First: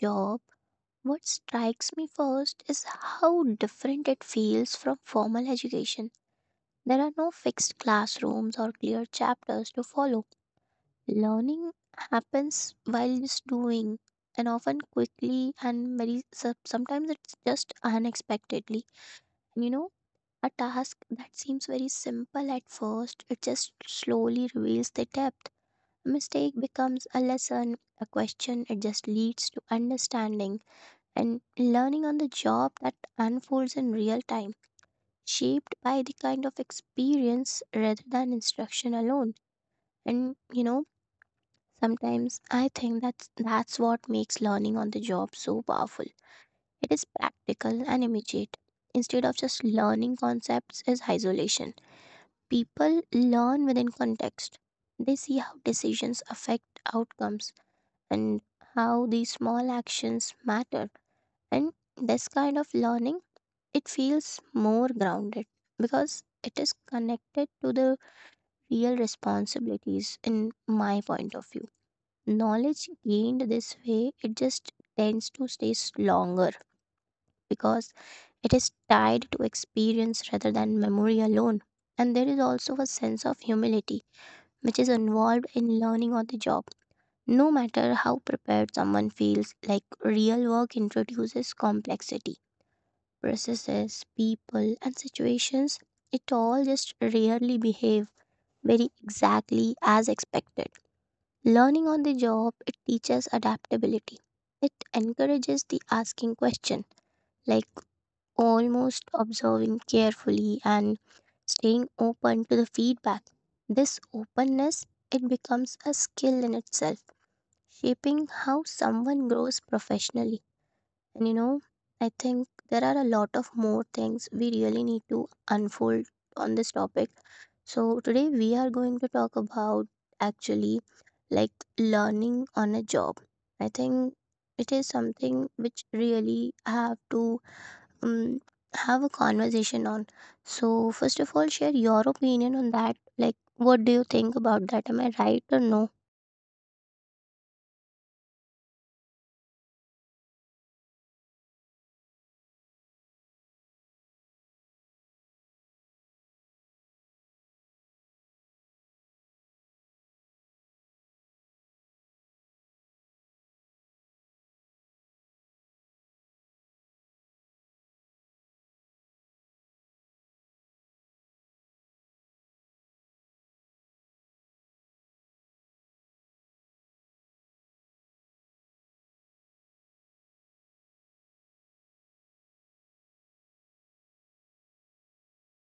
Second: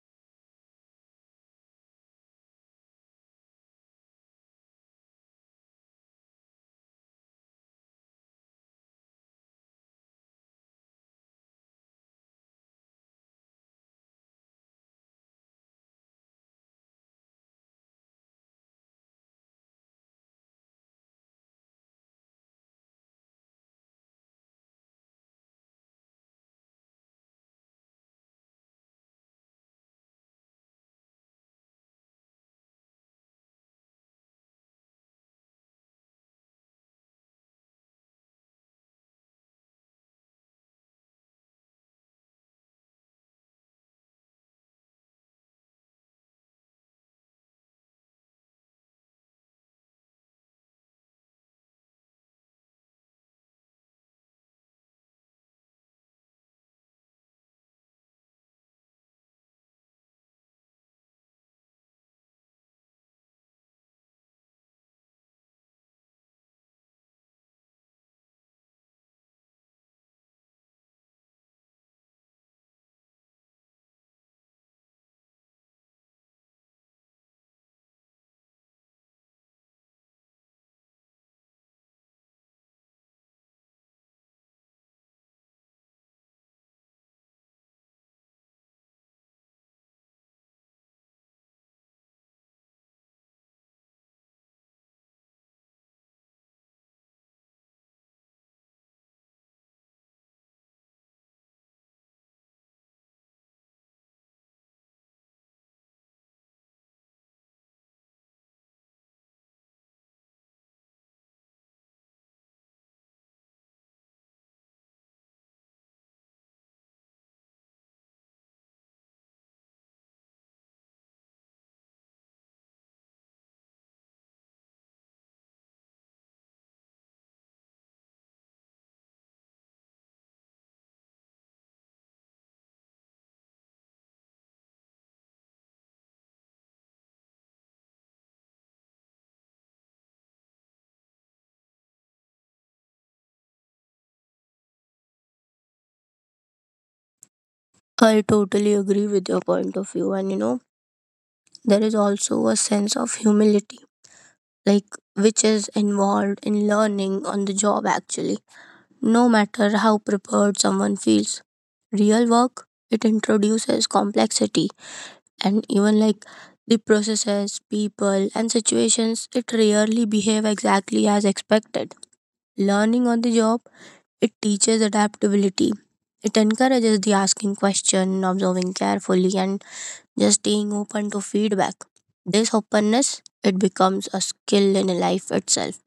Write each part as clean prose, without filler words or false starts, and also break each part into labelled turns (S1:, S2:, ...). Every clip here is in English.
S1: job, what strikes me first is how different it feels from formal education. There are no fixed classrooms or clear chapters to follow. Learning happens while just doing, and often quickly and very sometimes it's just unexpectedly. And a task that seems very simple at first, it just slowly reveals the depth. Mistake becomes a lesson, a question, it just leads to understanding, and learning on the job that unfolds in real time, shaped by the kind of experience rather than instruction alone. And sometimes I think that's what makes learning on the job so powerful. It is practical and immediate. Instead of just learning concepts is isolation. People learn within context. They see how decisions affect outcomes and how these small actions matter. And this kind of learning, it feels more grounded because it is connected to the real responsibilities, in my point of view. Knowledge gained this way, it just tends to stay longer because it is tied to experience rather than memory alone. And there is also a sense of humility which is involved in learning on the job, no matter how prepared someone feels. Like, real work introduces complexity, processes, people, and situations. It all just rarely behave very exactly as expected. Learning on the job, it teaches adaptability. It encourages the asking question, like almost observing carefully and staying open to the feedback. This openness, it becomes a skill in itself, shaping how someone grows professionally. And I think there are a lot of more things we really need to unfold on this topic. So, today we are going to talk about, actually, like, learning on a job. I think it is something which really I have to, um, have a conversation on. So, first of all, share your opinion on that. Like, what do you think about that? Am I right or no?
S2: I totally agree with your point of view. And you know, there is also a sense of humility, like which is involved in learning on the job actually, no matter how prepared someone feels. Real work, it introduces complexity and even like the processes, people, and situations, it rarely behave exactly as expected. Learning on the job, it teaches adaptability. It encourages the asking question, observing carefully, and just being open to feedback. This openness it becomes a skill in life itself.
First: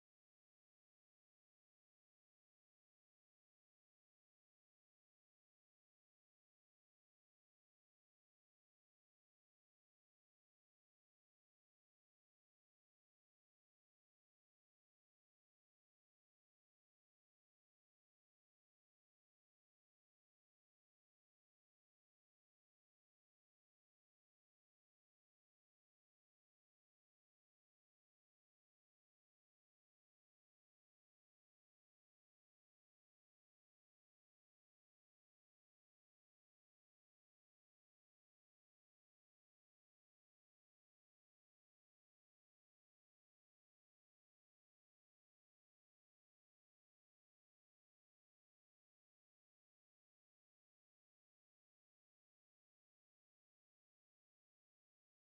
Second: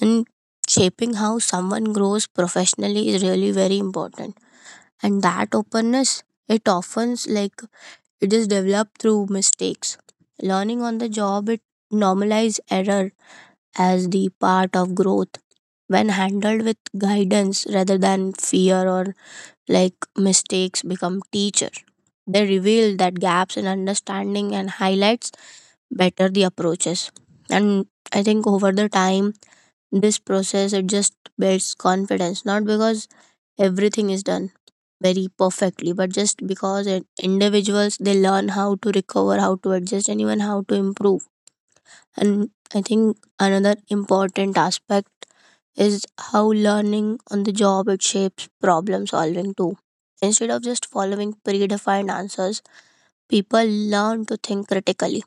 S2: And shaping how someone grows professionally is really very important. And that openness it often like it is developed through mistakes. Learning on the job it normalizes error as the part of growth. When handled with guidance rather than fear or like mistakes become teacher. They reveal that gaps in understanding and highlights better the approaches and I think over the time this process it just builds confidence not because everything is done very perfectly but just because it, individuals they learn how to recover, how to adjust, and even how to improve. And I think another important aspect is how learning on the job it shapes problem solving too. Instead of just following predefined answers, people learn to think critically,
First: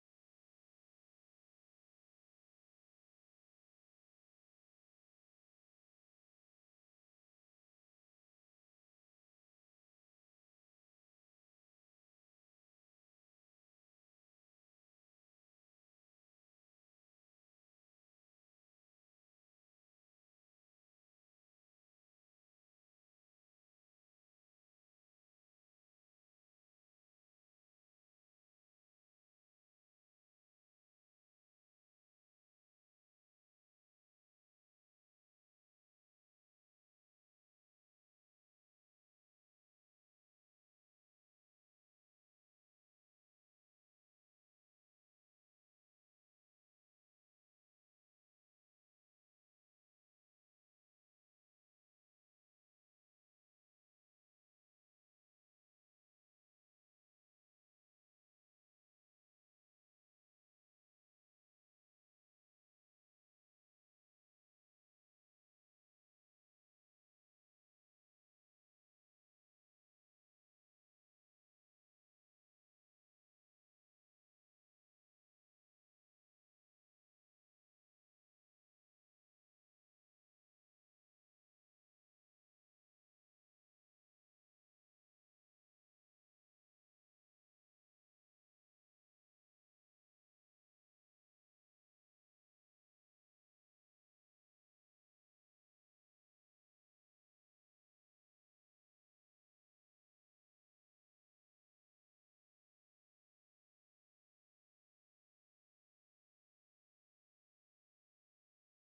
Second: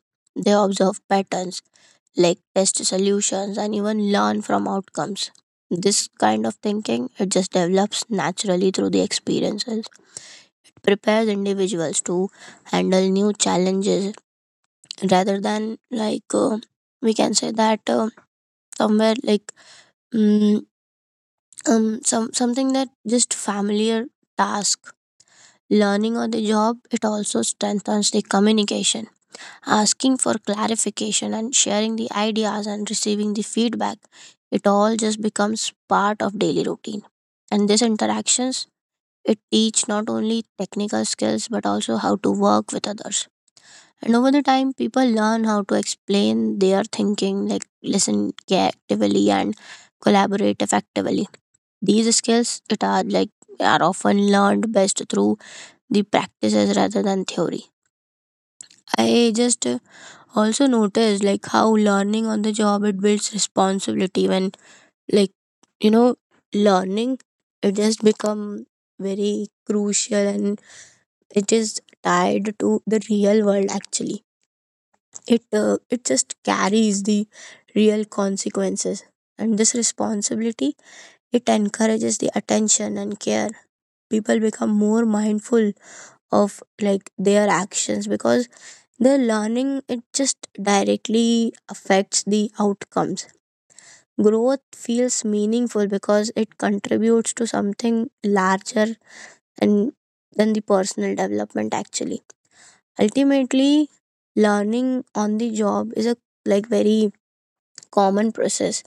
S2: they observe patterns like test solutions and even learn from outcomes. This kind of thinking it just develops naturally through the experiences. Prepares individuals to handle new challenges rather than we can say that somewhere like mm, some something that just familiar task. Learning on the job it also strengthens the communication, asking for clarification and sharing the ideas and receiving the feedback, it all just becomes part of daily routine. And these interactions it teach not only technical skills but also how to work with others. And over the time people learn how to explain their thinking, like listen care actively and collaborate effectively. These skills it are like are often learned best through the practices rather than theory. I just also noticed like how learning on the job it builds responsibility when like you know learning it has become very crucial and it is tied to the real world actually. It just carries the real consequences. And this responsibility it encourages the attention and care. People become more mindful of like their actions because the learning it just directly affects the outcomes. Growth feels meaningful because it contributes to something larger and than the personal development actually. Ultimately, learning on the job is a like very common process.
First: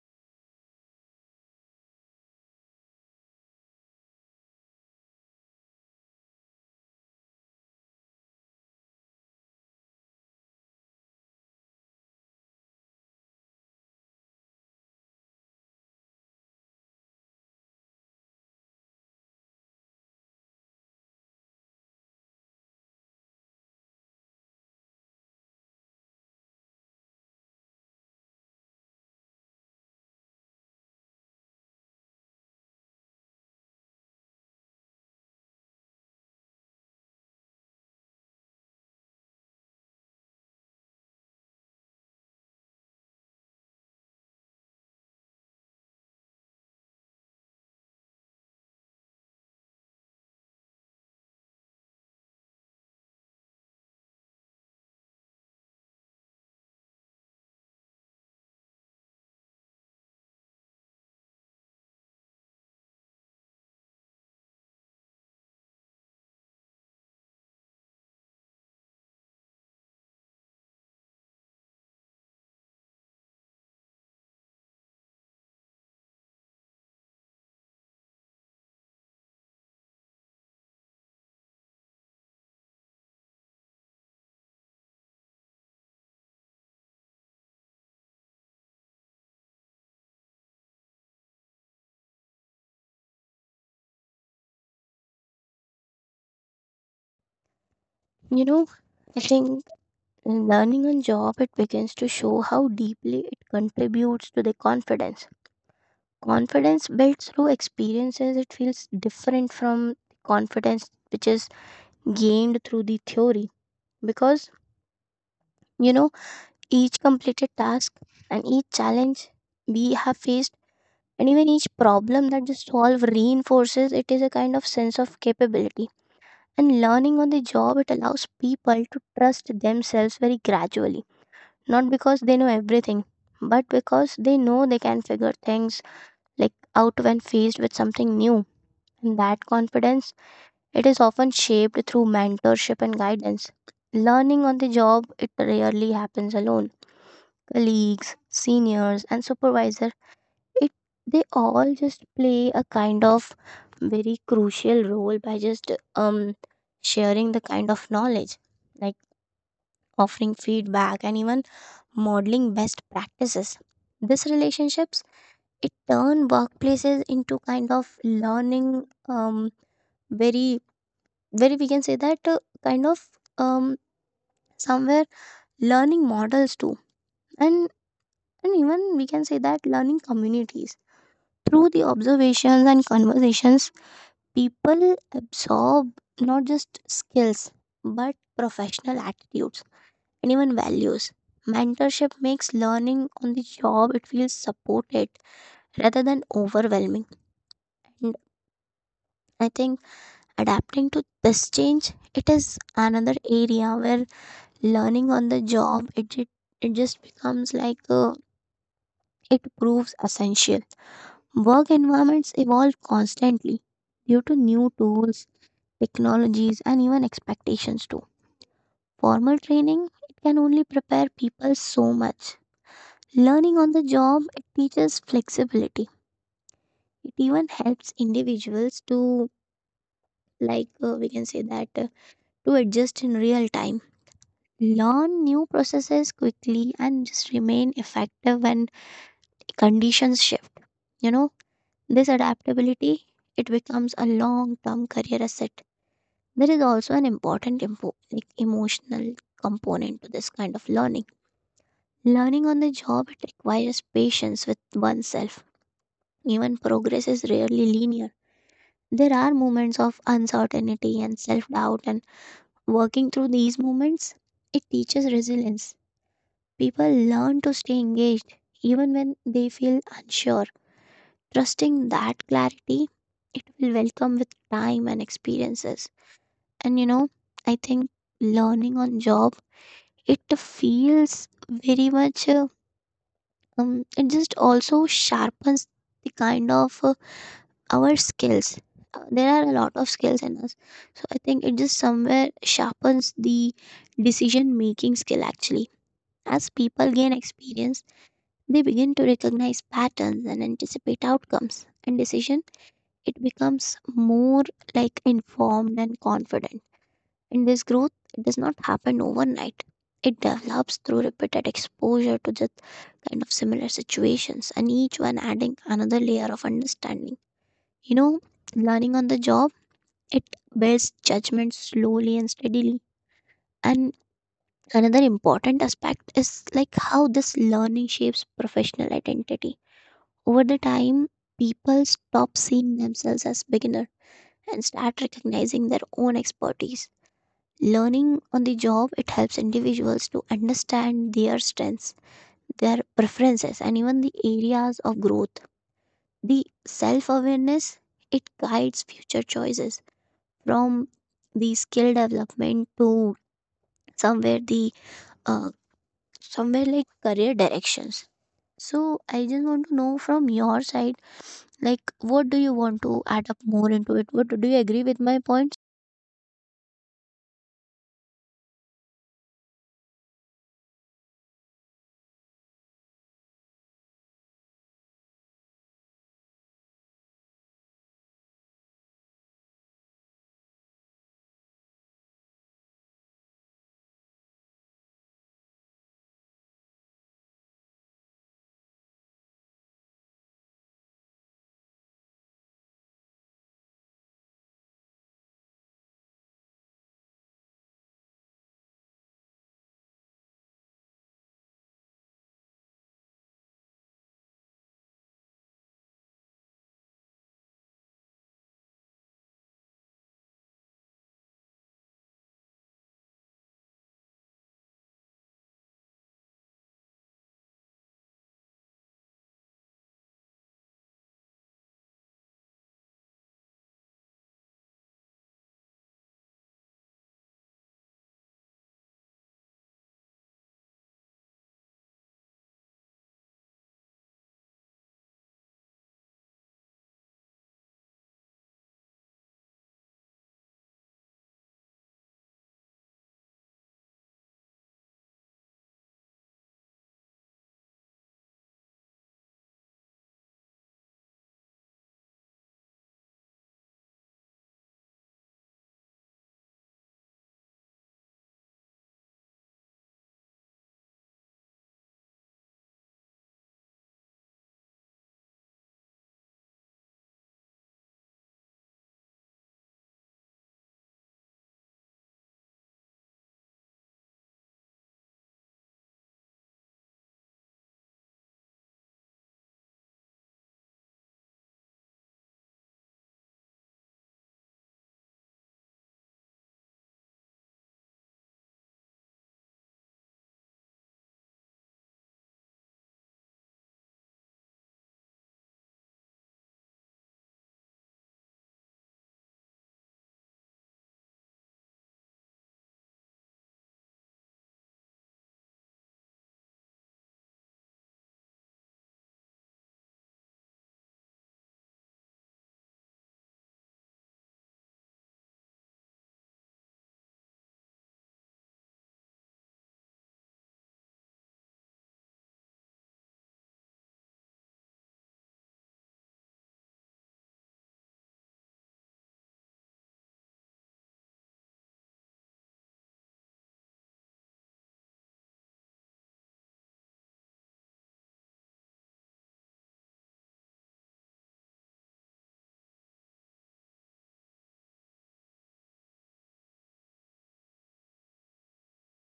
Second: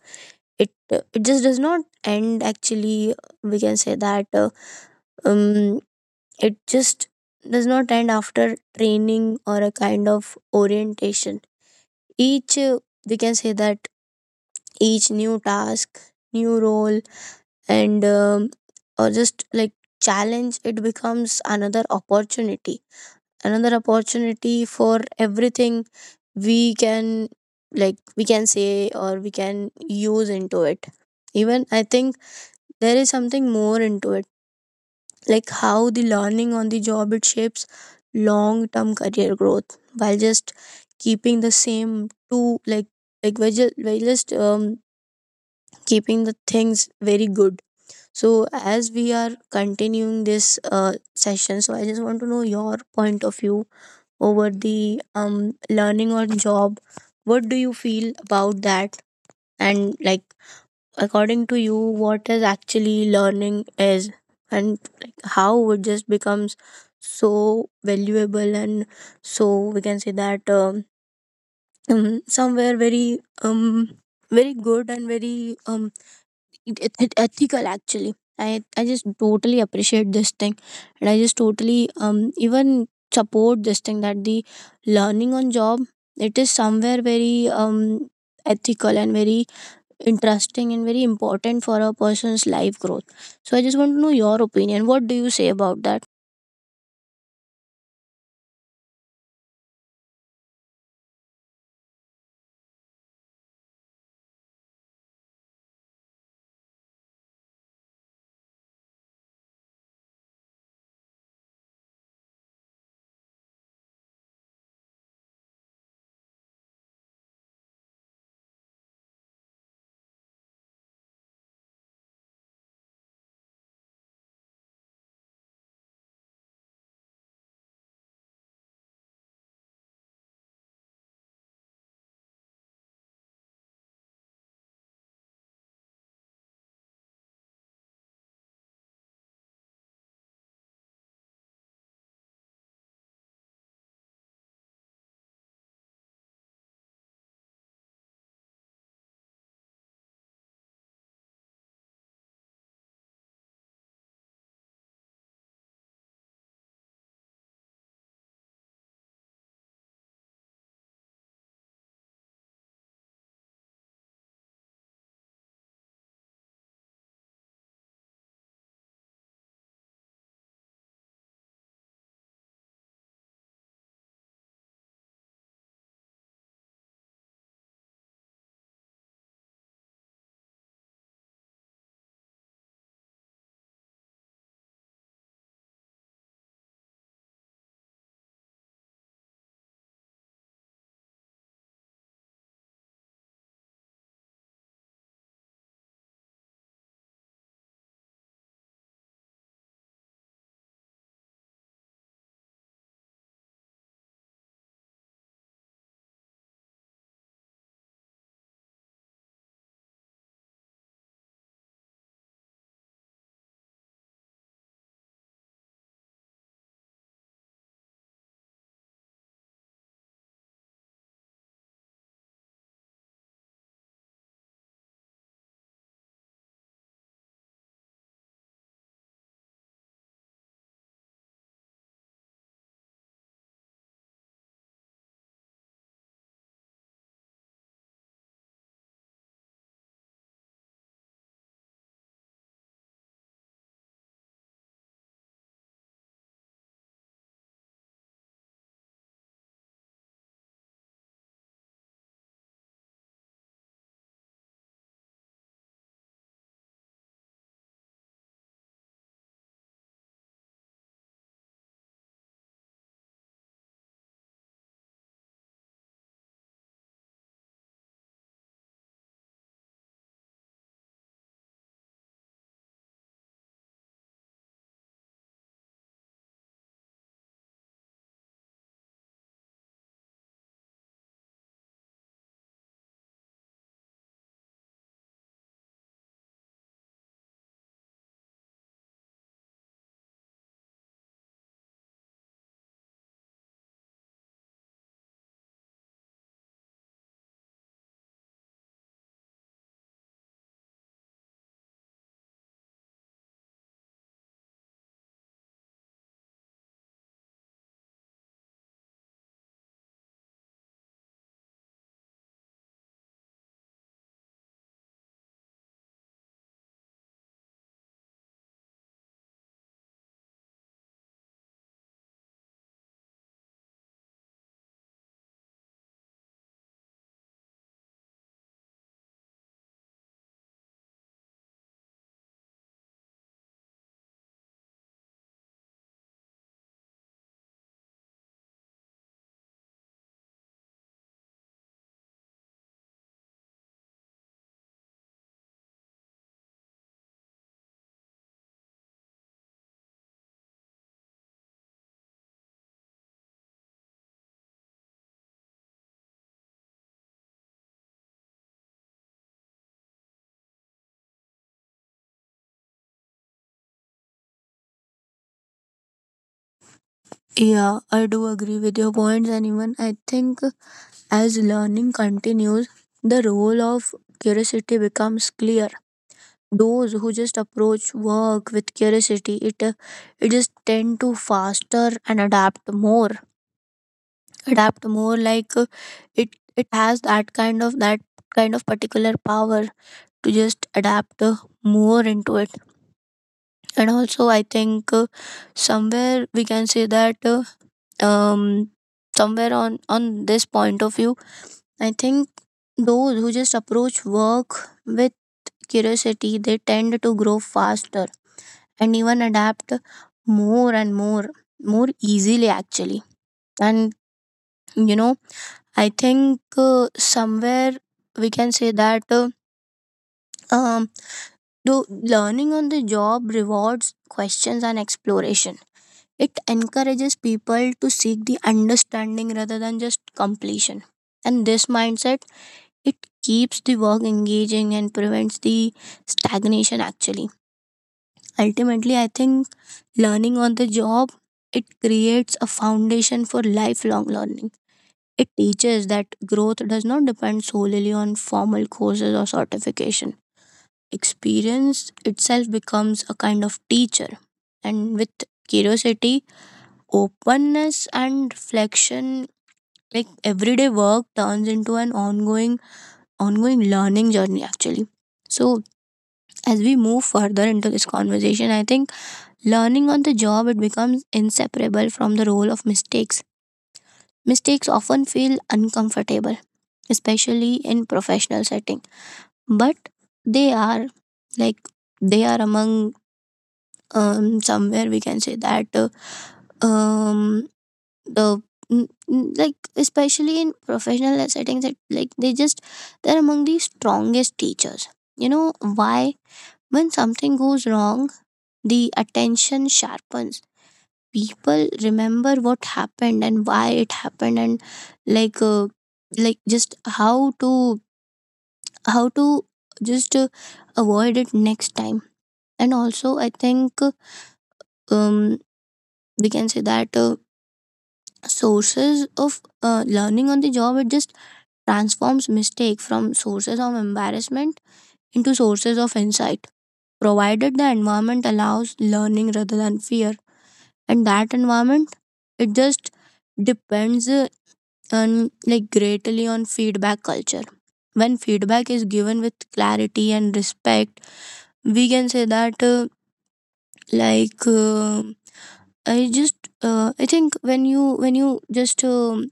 S2: it it just does not end actually. We can say that um it just does not end after training or a kind of orientation. Each We can say that each new task, new role, and or just like challenge it becomes another opportunity, another opportunity for everything we can, like we can say or we can use into it. Even I think there is something more into it, like how the learning on the job it shapes long term career growth, while just keeping the same two like we're just keeping the things very good. So, as we are continuing this session, so I just want to know your point of view over the learning on job. What do you feel about that? And like, according to you, what is actually learning is, and like, how it just becomes so valuable and so we can say that somewhere very very good and very it ethical actually. I just totally appreciate this thing, and I just totally even support this thing that the learning on job it is somewhere very ethical and very interesting and very important for a person's life growth. So I just want to know your opinion, what do you say about that?
S1: You know, I think in learning on job, it begins to show how deeply it contributes to the confidence. Confidence built through experiences, it feels different from confidence which is gained through the theory, because, you know, each completed task and each challenge we have faced, and even each problem that is solve, reinforces it is a kind of sense of capability. And learning on the job, it allows people to trust themselves very gradually, not because they know everything, but because they know they can figure things like out when faced with something new. And that confidence, it is often shaped through mentorship and guidance. Learning on the job, it rarely happens alone. Colleagues, seniors, and supervisor, it they all just play a kind of very crucial role by just sharing the kind of knowledge, like offering feedback and even modeling best practices. These relationships, it turn workplaces into kind of learning, very, we can say that, kind of, um, somewhere, learning models too, and and even we can say that learning communities. Through the observations and conversations, people absorb not just skills, but professional attitudes and even values. Mentorship makes learning on the job, it feels supported rather than overwhelming. And I think adapting to this change, it is another area where learning on the job, it just becomes like, it proves essential. Work environments evolve constantly due to new tools, technologies, and even expectations too. Formal training, it can only prepare people so much. Learning on the job, it teaches flexibility. It even helps individuals to, like, we can say that, to adjust in real time, learn new processes quickly, and just remain effective when conditions shift. You know, this adaptability, it becomes a long-term career asset. There is also an important like emotional component to this kind of learning. Learning on the job, it requires patience with oneself. Even progress is rarely linear. There are moments of uncertainty and self doubt, and working through these moments, it teaches resilience. People learn to stay engaged even when they feel unsure. Trusting that clarity, it will welcome with time and experiences. And I think learning on job, it feels very much, it just also sharpens the kind of, our skills. There are a lot of skills in us. So I think it just somewhere sharpens the decision making skill, actually. As people gain experience, they begin to recognize patterns and anticipate outcomes, and decision, it becomes more like informed and confident. And this growth, it does not happen overnight. It develops through repeated exposure to just kind of similar situations, and each one adding another layer of understanding. You know, learning on the job, it builds judgment slowly and steadily. And another important aspect is like how this learning shapes professional identity. Over the time, people stop seeing themselves as beginner and start recognizing their own expertise. Learning on the job, it helps individuals to understand their strengths, their preferences, and even the areas of growth. The self-awareness, it guides future choices from the skill development to, somewhere the, uh, somewhere like career directions. So I just want to know from your side. Like, what do you want to add up more into it? What do you agree with my points?
S2: Yeah, I do agree with your points and even I think as learning continues, the role of curiosity becomes clear. Those who just approach work with curiosity it just tend to faster and adapt more, adapt more like it it has that kind of particular power to just adapt more into it. And also I think somewhere we can say that um somewhere on this point of view I think those who just approach work with curiosity, they tend to grow faster and even adapt more and more, more easily actually. And you know I think somewhere we can say that um though learning on the job rewards questions and exploration, it encourages people to seek the understanding rather than just completion. And this mindset it keeps the work engaging and prevents the stagnation actually. Ultimately I think learning on the job, it creates a foundation for lifelong learning. It teaches that growth does not depend solely on formal courses or certification. Experience itself becomes a kind of teacher, and with curiosity, openness, and reflection, like everyday work turns into an ongoing learning journey actually. So, as we move further into this conversation, I think learning on the job it becomes inseparable from the role of mistakes. Mistakes often feel uncomfortable, especially in professional setting, but they are like they are among somewhere we can say that um the like especially in professional settings that like they're among the strongest teachers. You know why? When something goes wrong, the attention sharpens. People remember what happened and why it happened, and like uh, like just how to just avoid it next time. And also I think um we can say that sources of learning on the job it just transforms mistake from sources of embarrassment into sources of insight, provided the environment allows learning rather than fear. And that environment it just depends and like greatly on feedback culture. When feedback is given with clarity and respect, we can say that like i just I think when you just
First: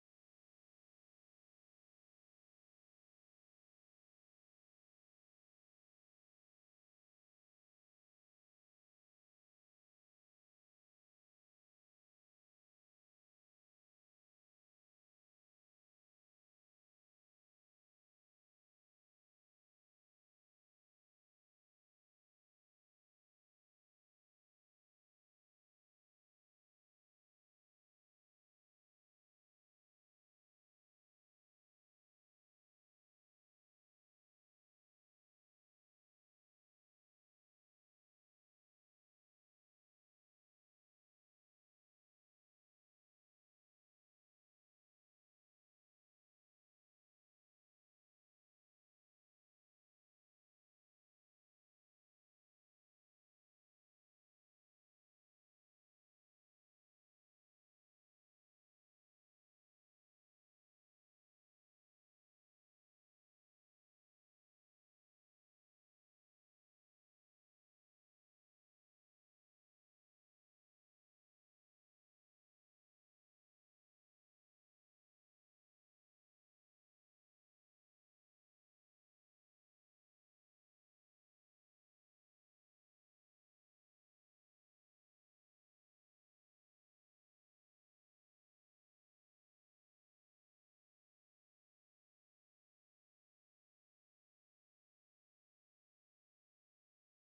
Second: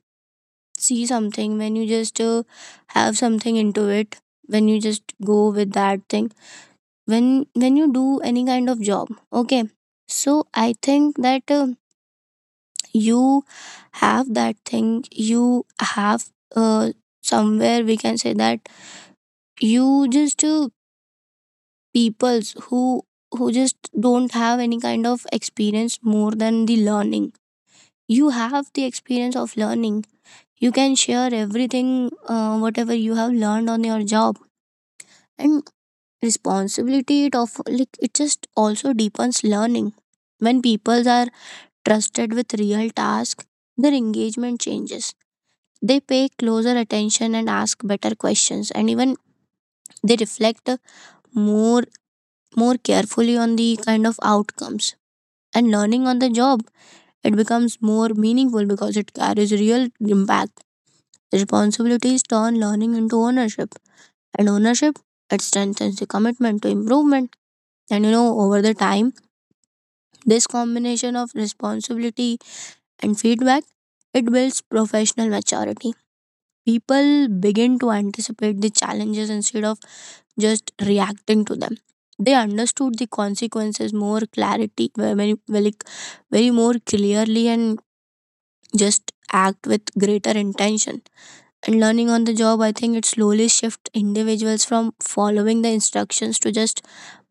S2: see something, when you just have something into it, when you just go with that thing, when you do any kind of job, okay. So I think that you have that thing, you have uh, somewhere we can say that you just peoples who just don't have any kind of experience more than the learning, you have the experience of learning, you can share everything whatever you have learned on your job. And responsibility it of like it just also deepens learning. When people are trusted with real task, their engagement changes. They pay closer attention and ask better questions, and even they reflect more more carefully on the kind of outcomes. And learning on the job, it becomes more meaningful because it carries real impact. Responsibilities turn learning into ownership, and ownership it strengthens the commitment to improvement. And you know, over the time, this combination of responsibility and feedback it builds professional maturity. People begin to anticipate the challenges instead of just reacting to them. They understood the consequences more clarity, very more clearly, and just act with greater intention. And learning on the job, I think it slowly shifts individuals from following the instructions to just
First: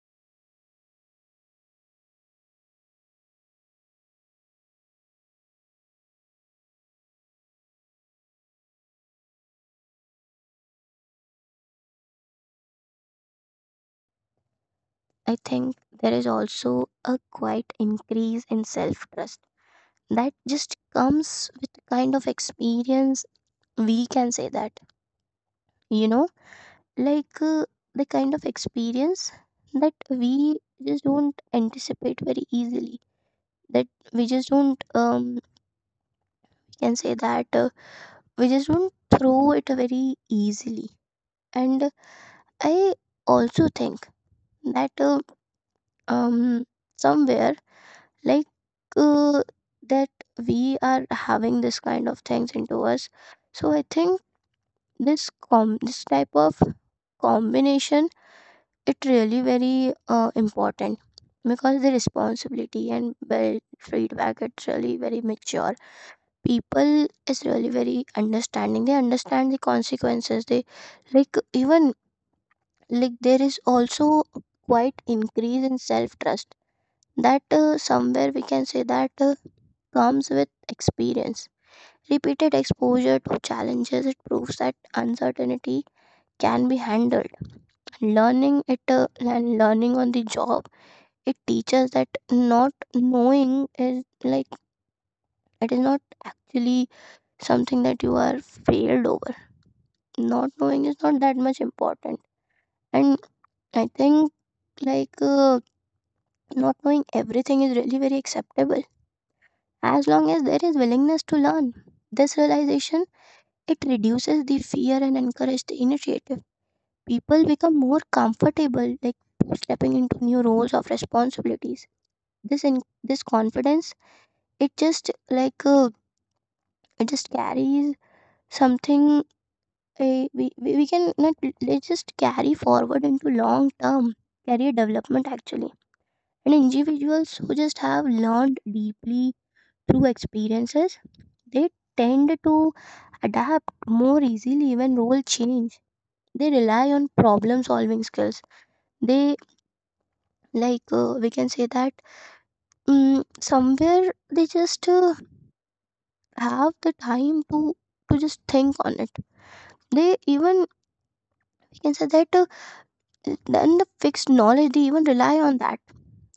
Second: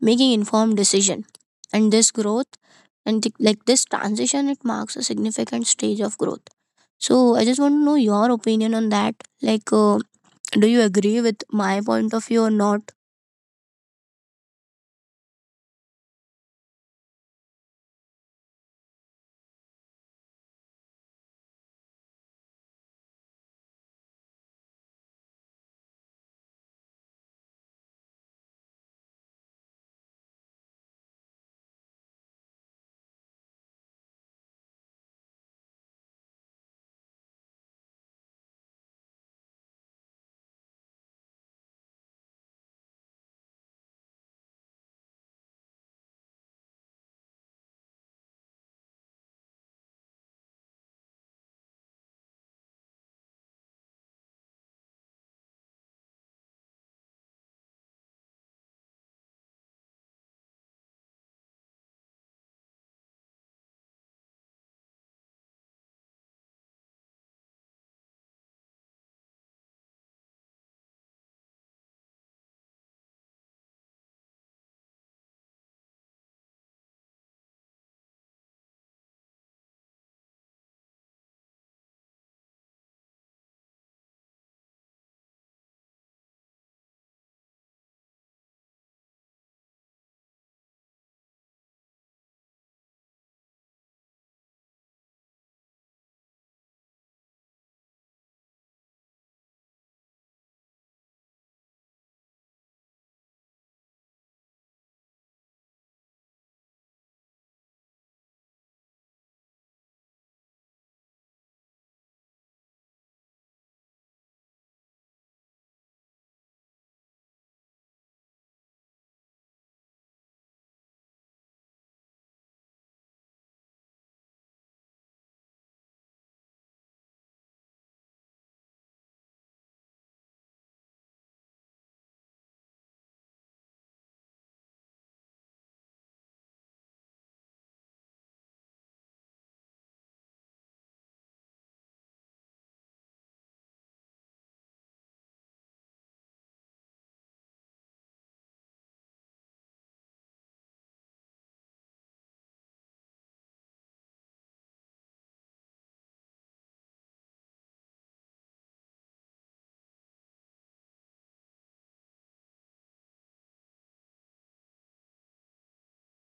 S2: making informed decision. And this growth and like this transition it marks a significant stage of growth. So I just want to know your opinion on that, like do you agree with my point of view or not?
S1: I think there is also a quite increase in self trust that just comes with kind of experience. We can say that, you know, like, the kind of experience that we just don't anticipate very easily, that we just don't, can say that, we just don't throw it very easily. And I also think that, um somewhere, like, uh, that we are having this kind of things into us. So I think this type of combination, it really very, important, because the responsibility and well feedback, it's really very mature. People is really very understanding. They understand the consequences. They, like, even, like, there is also quite increase in self trust that, somewhere we can say that, comes with experience. Repeated exposure to challenges, it proves that uncertainty can be handled. Learning it, and learning on the job, it teaches that not knowing is, like, it is not actually something that you are failed over. Not knowing is not that much important, and I think, like, not knowing everything is really very acceptable, as long as there is willingness to learn. This realization, it reduces the fear and encourages the initiative. People become more comfortable, like, stepping into new roles of responsibilities. This confidence, it just like uh, it just carries something, we can not, let's just carry forward into long term career development, actually. And individuals who just have learned deeply through experiences, they tend to adapt more easily when role change. They rely on problem solving skills. They, like, we can say that, somewhere they just, have the time to just think on it. They even, we can say that, then the fixed knowledge they even rely on that.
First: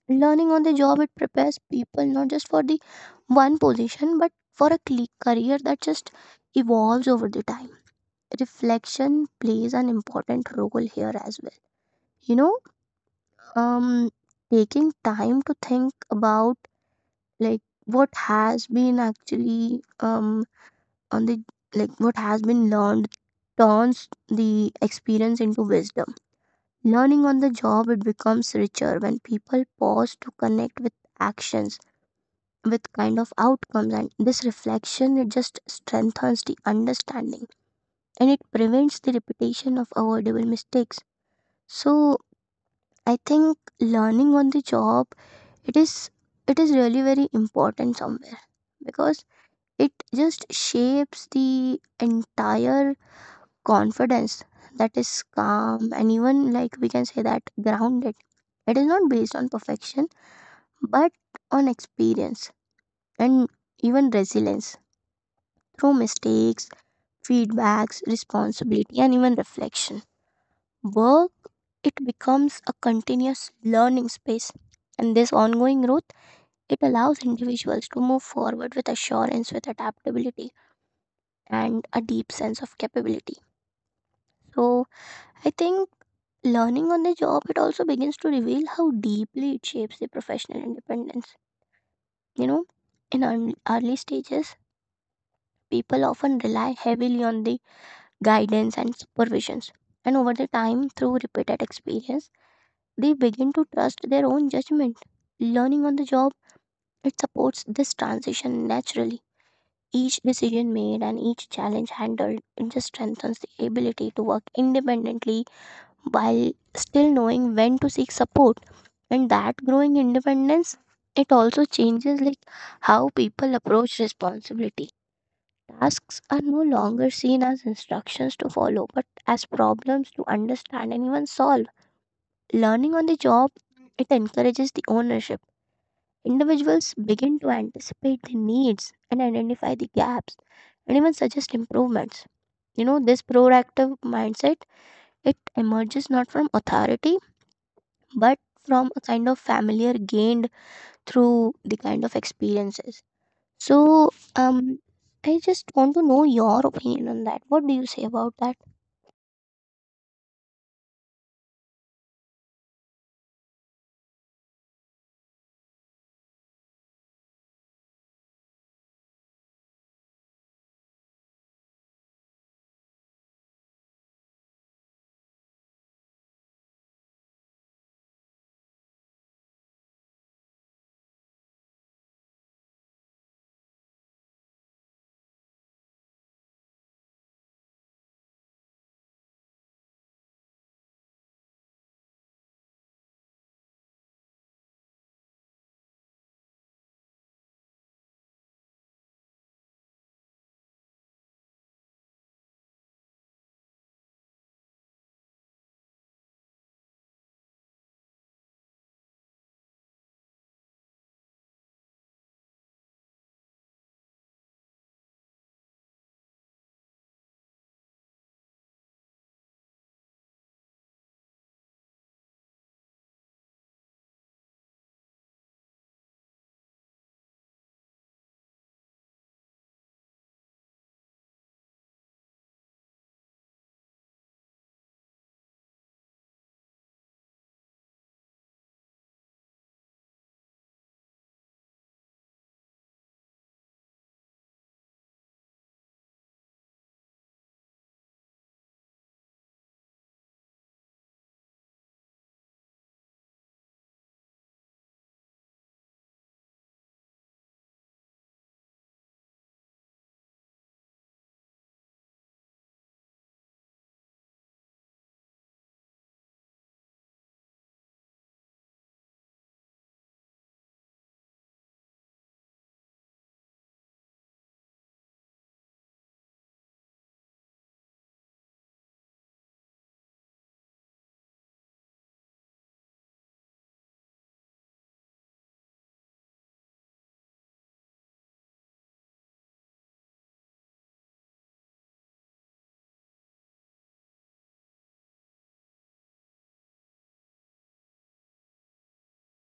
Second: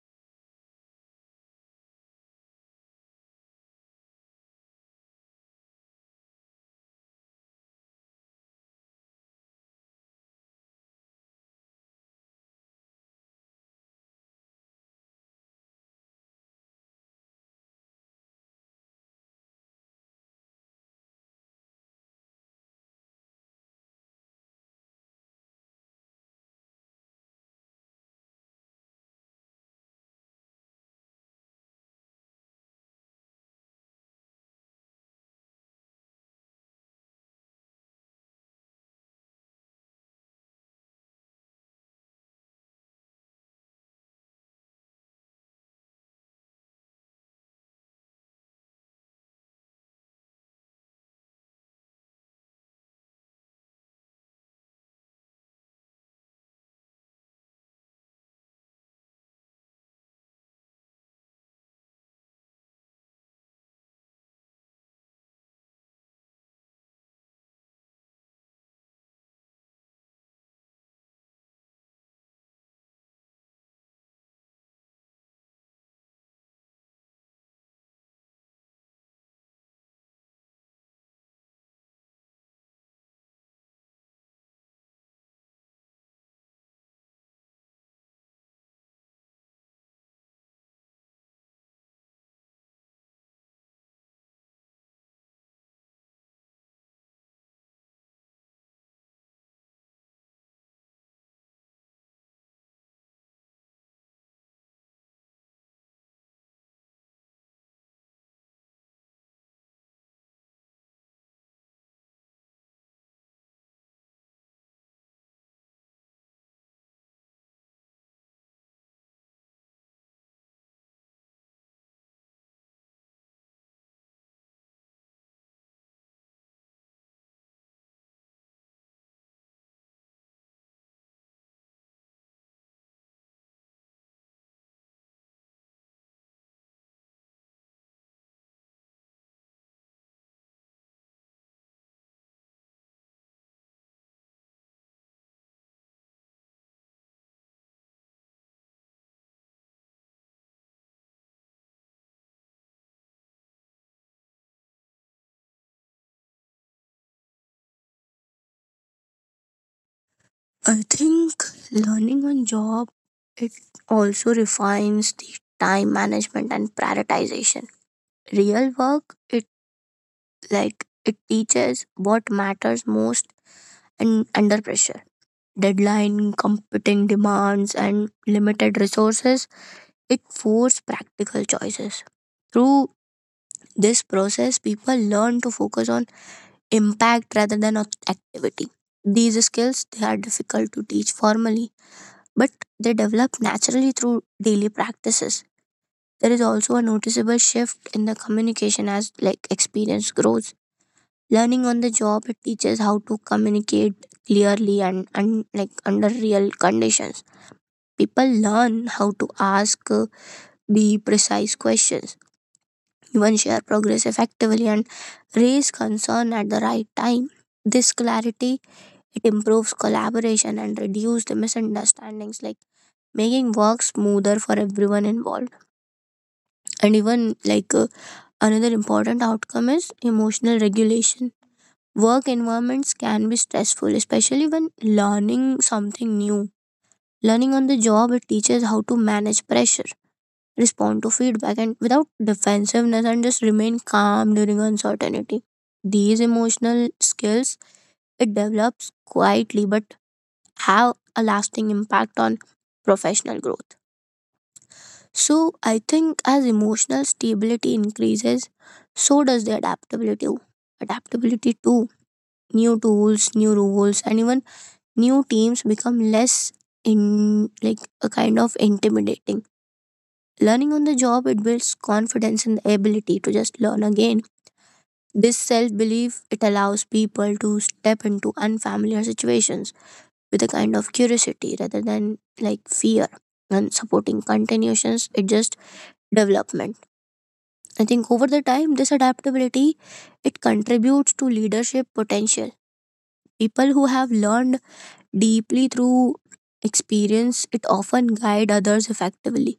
S1: Learning on the job, it prepares people not just for the one position, but for a career that just evolves over the time. Reflection plays an important role here as well. you know um taking time to think about, like, what has been actually, on the like what has been learned, turns the experience into wisdom. Learning on the job, it becomes richer when people pause to connect with actions, with kind of outcomes, and this reflection, it just strengthens the understanding and it prevents the repetition of avoidable mistakes. So I think learning on the job, it is it is really very important somewhere, because it just shapes the entire confidence that is calm and, even, like, we can say that, grounded. It is not based on perfection, but on experience, and even resilience through mistakes, feedbacks, responsibility, and even reflection. Work, it becomes a continuous learning space. And this ongoing growth, it allows individuals to move forward with assurance, with adaptability, and a deep sense of capability. So, I think learning on the job, it also begins to reveal how deeply it shapes the professional independence. You know, in early stages, people often rely heavily on the guidance and supervisions. And over the time, through repeated experience, they begin to trust their own judgment. Learning on the job, it supports this transition naturally. Each decision made and each challenge handled, it just strengthens the ability to work independently while still knowing when to seek support. And that growing independence, it also changes, like, how people approach responsibility. Tasks are no longer seen as instructions to follow, but as problems to understand and even solve. Learning on the job, it encourages the ownership. Individuals begin to anticipate the needs and identify the gaps, and even suggest improvements. This proactive mindset, it emerges not from authority, but from a kind of familiar gained through the kind of experiences. So, um, I just want to know your opinion on that. What do you say about that?
S2: I think learning on job it also refines the time management and prioritization. Real work it like it teaches what matters most and under pressure. Deadline, competing demands, and limited resources, it force practical choices. Through this process people learn to focus on impact rather than activity. These skills they are difficult to teach formally, but they develop naturally through daily practices. There is also a noticeable shift in the communication as like experience grows. Learning on the job it teaches how to communicate clearly and like under real conditions. People learn how to ask the precise questions, even share progress effectively and raise concern at the right time. This clarity, it improves collaboration and reduces the misunderstandings, like making work smoother for everyone involved. And even like another important outcome is emotional regulation. Work environments can be stressful, especially when learning something new. Learning on the job, it teaches how to manage pressure, respond to feedback, and without defensiveness, and just remain calm during uncertainty. These emotional skills it develops quietly but have a lasting impact on professional growth. So, I think as emotional stability increases, so does the adaptability. Adaptability to new tools, new rules, and even new teams become less in like a kind of intimidating. Learning on the job it builds confidence and the ability to just learn again. This self belief it allows people to step into unfamiliar situations with a kind of curiosity rather than like fear, and supporting continuations it just development. I think over the time this adaptability it contributes to leadership potential. People who have learned deeply through experience, it often guide others effectively.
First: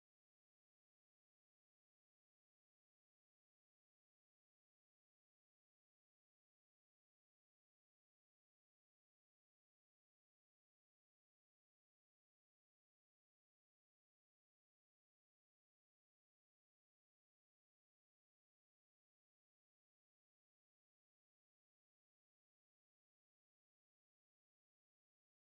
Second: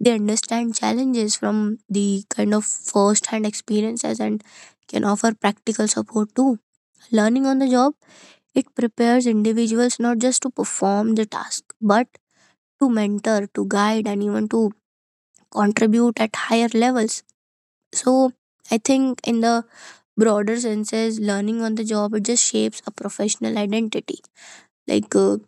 S2: They understand challenges from the kind of first hand experiences, and can offer practical support too. Learning on the job, it prepares individuals not just to perform the task but to mentor, to guide, and even to contribute at higher levels. So, I think in the broader senses, learning on the job it just shapes a professional identity, like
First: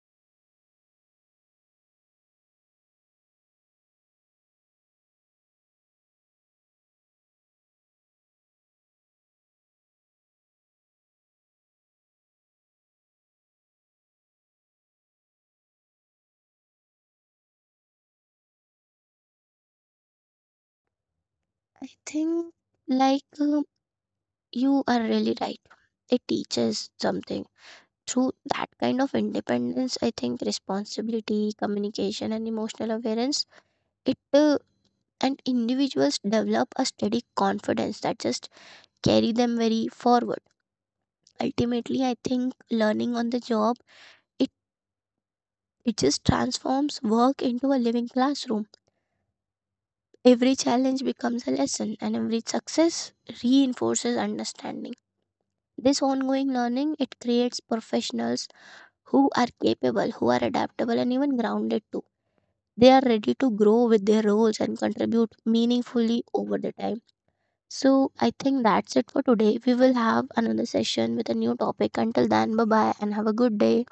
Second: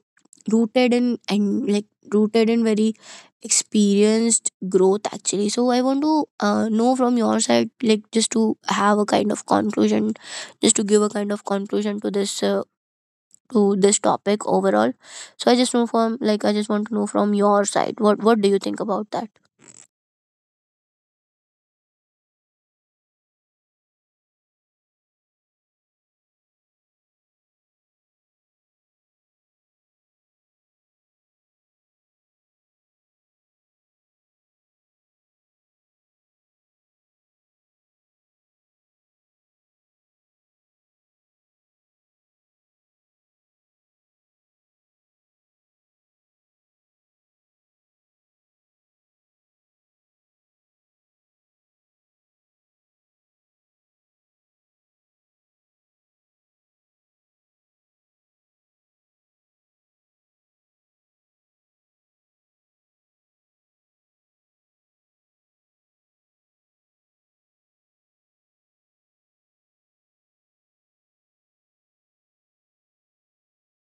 S2: rooted in and like rooted in very experienced growth actually. So, I want to know from your side, like just to have a kind of conclusion, just to give a kind of conclusion to this topic overall. So I just want to know from your side, what do you think about that?
S1: I think, like, you are really right. It teaches something. Through that kind of independence, I think responsibility, communication, and emotional awareness, it and individuals develop a steady confidence that just carry them very forward. Ultimately, I think learning on the job, it it just transforms work into a living classroom. Every challenge becomes a lesson, and every success reinforces understanding. This ongoing learning, it creates professionals who are capable, who are adaptable, and even grounded too. They are ready to grow with their roles and contribute meaningfully over the time. So, I think that's it for today. We will have another session with a new topic. Until then, bye bye and have a good day.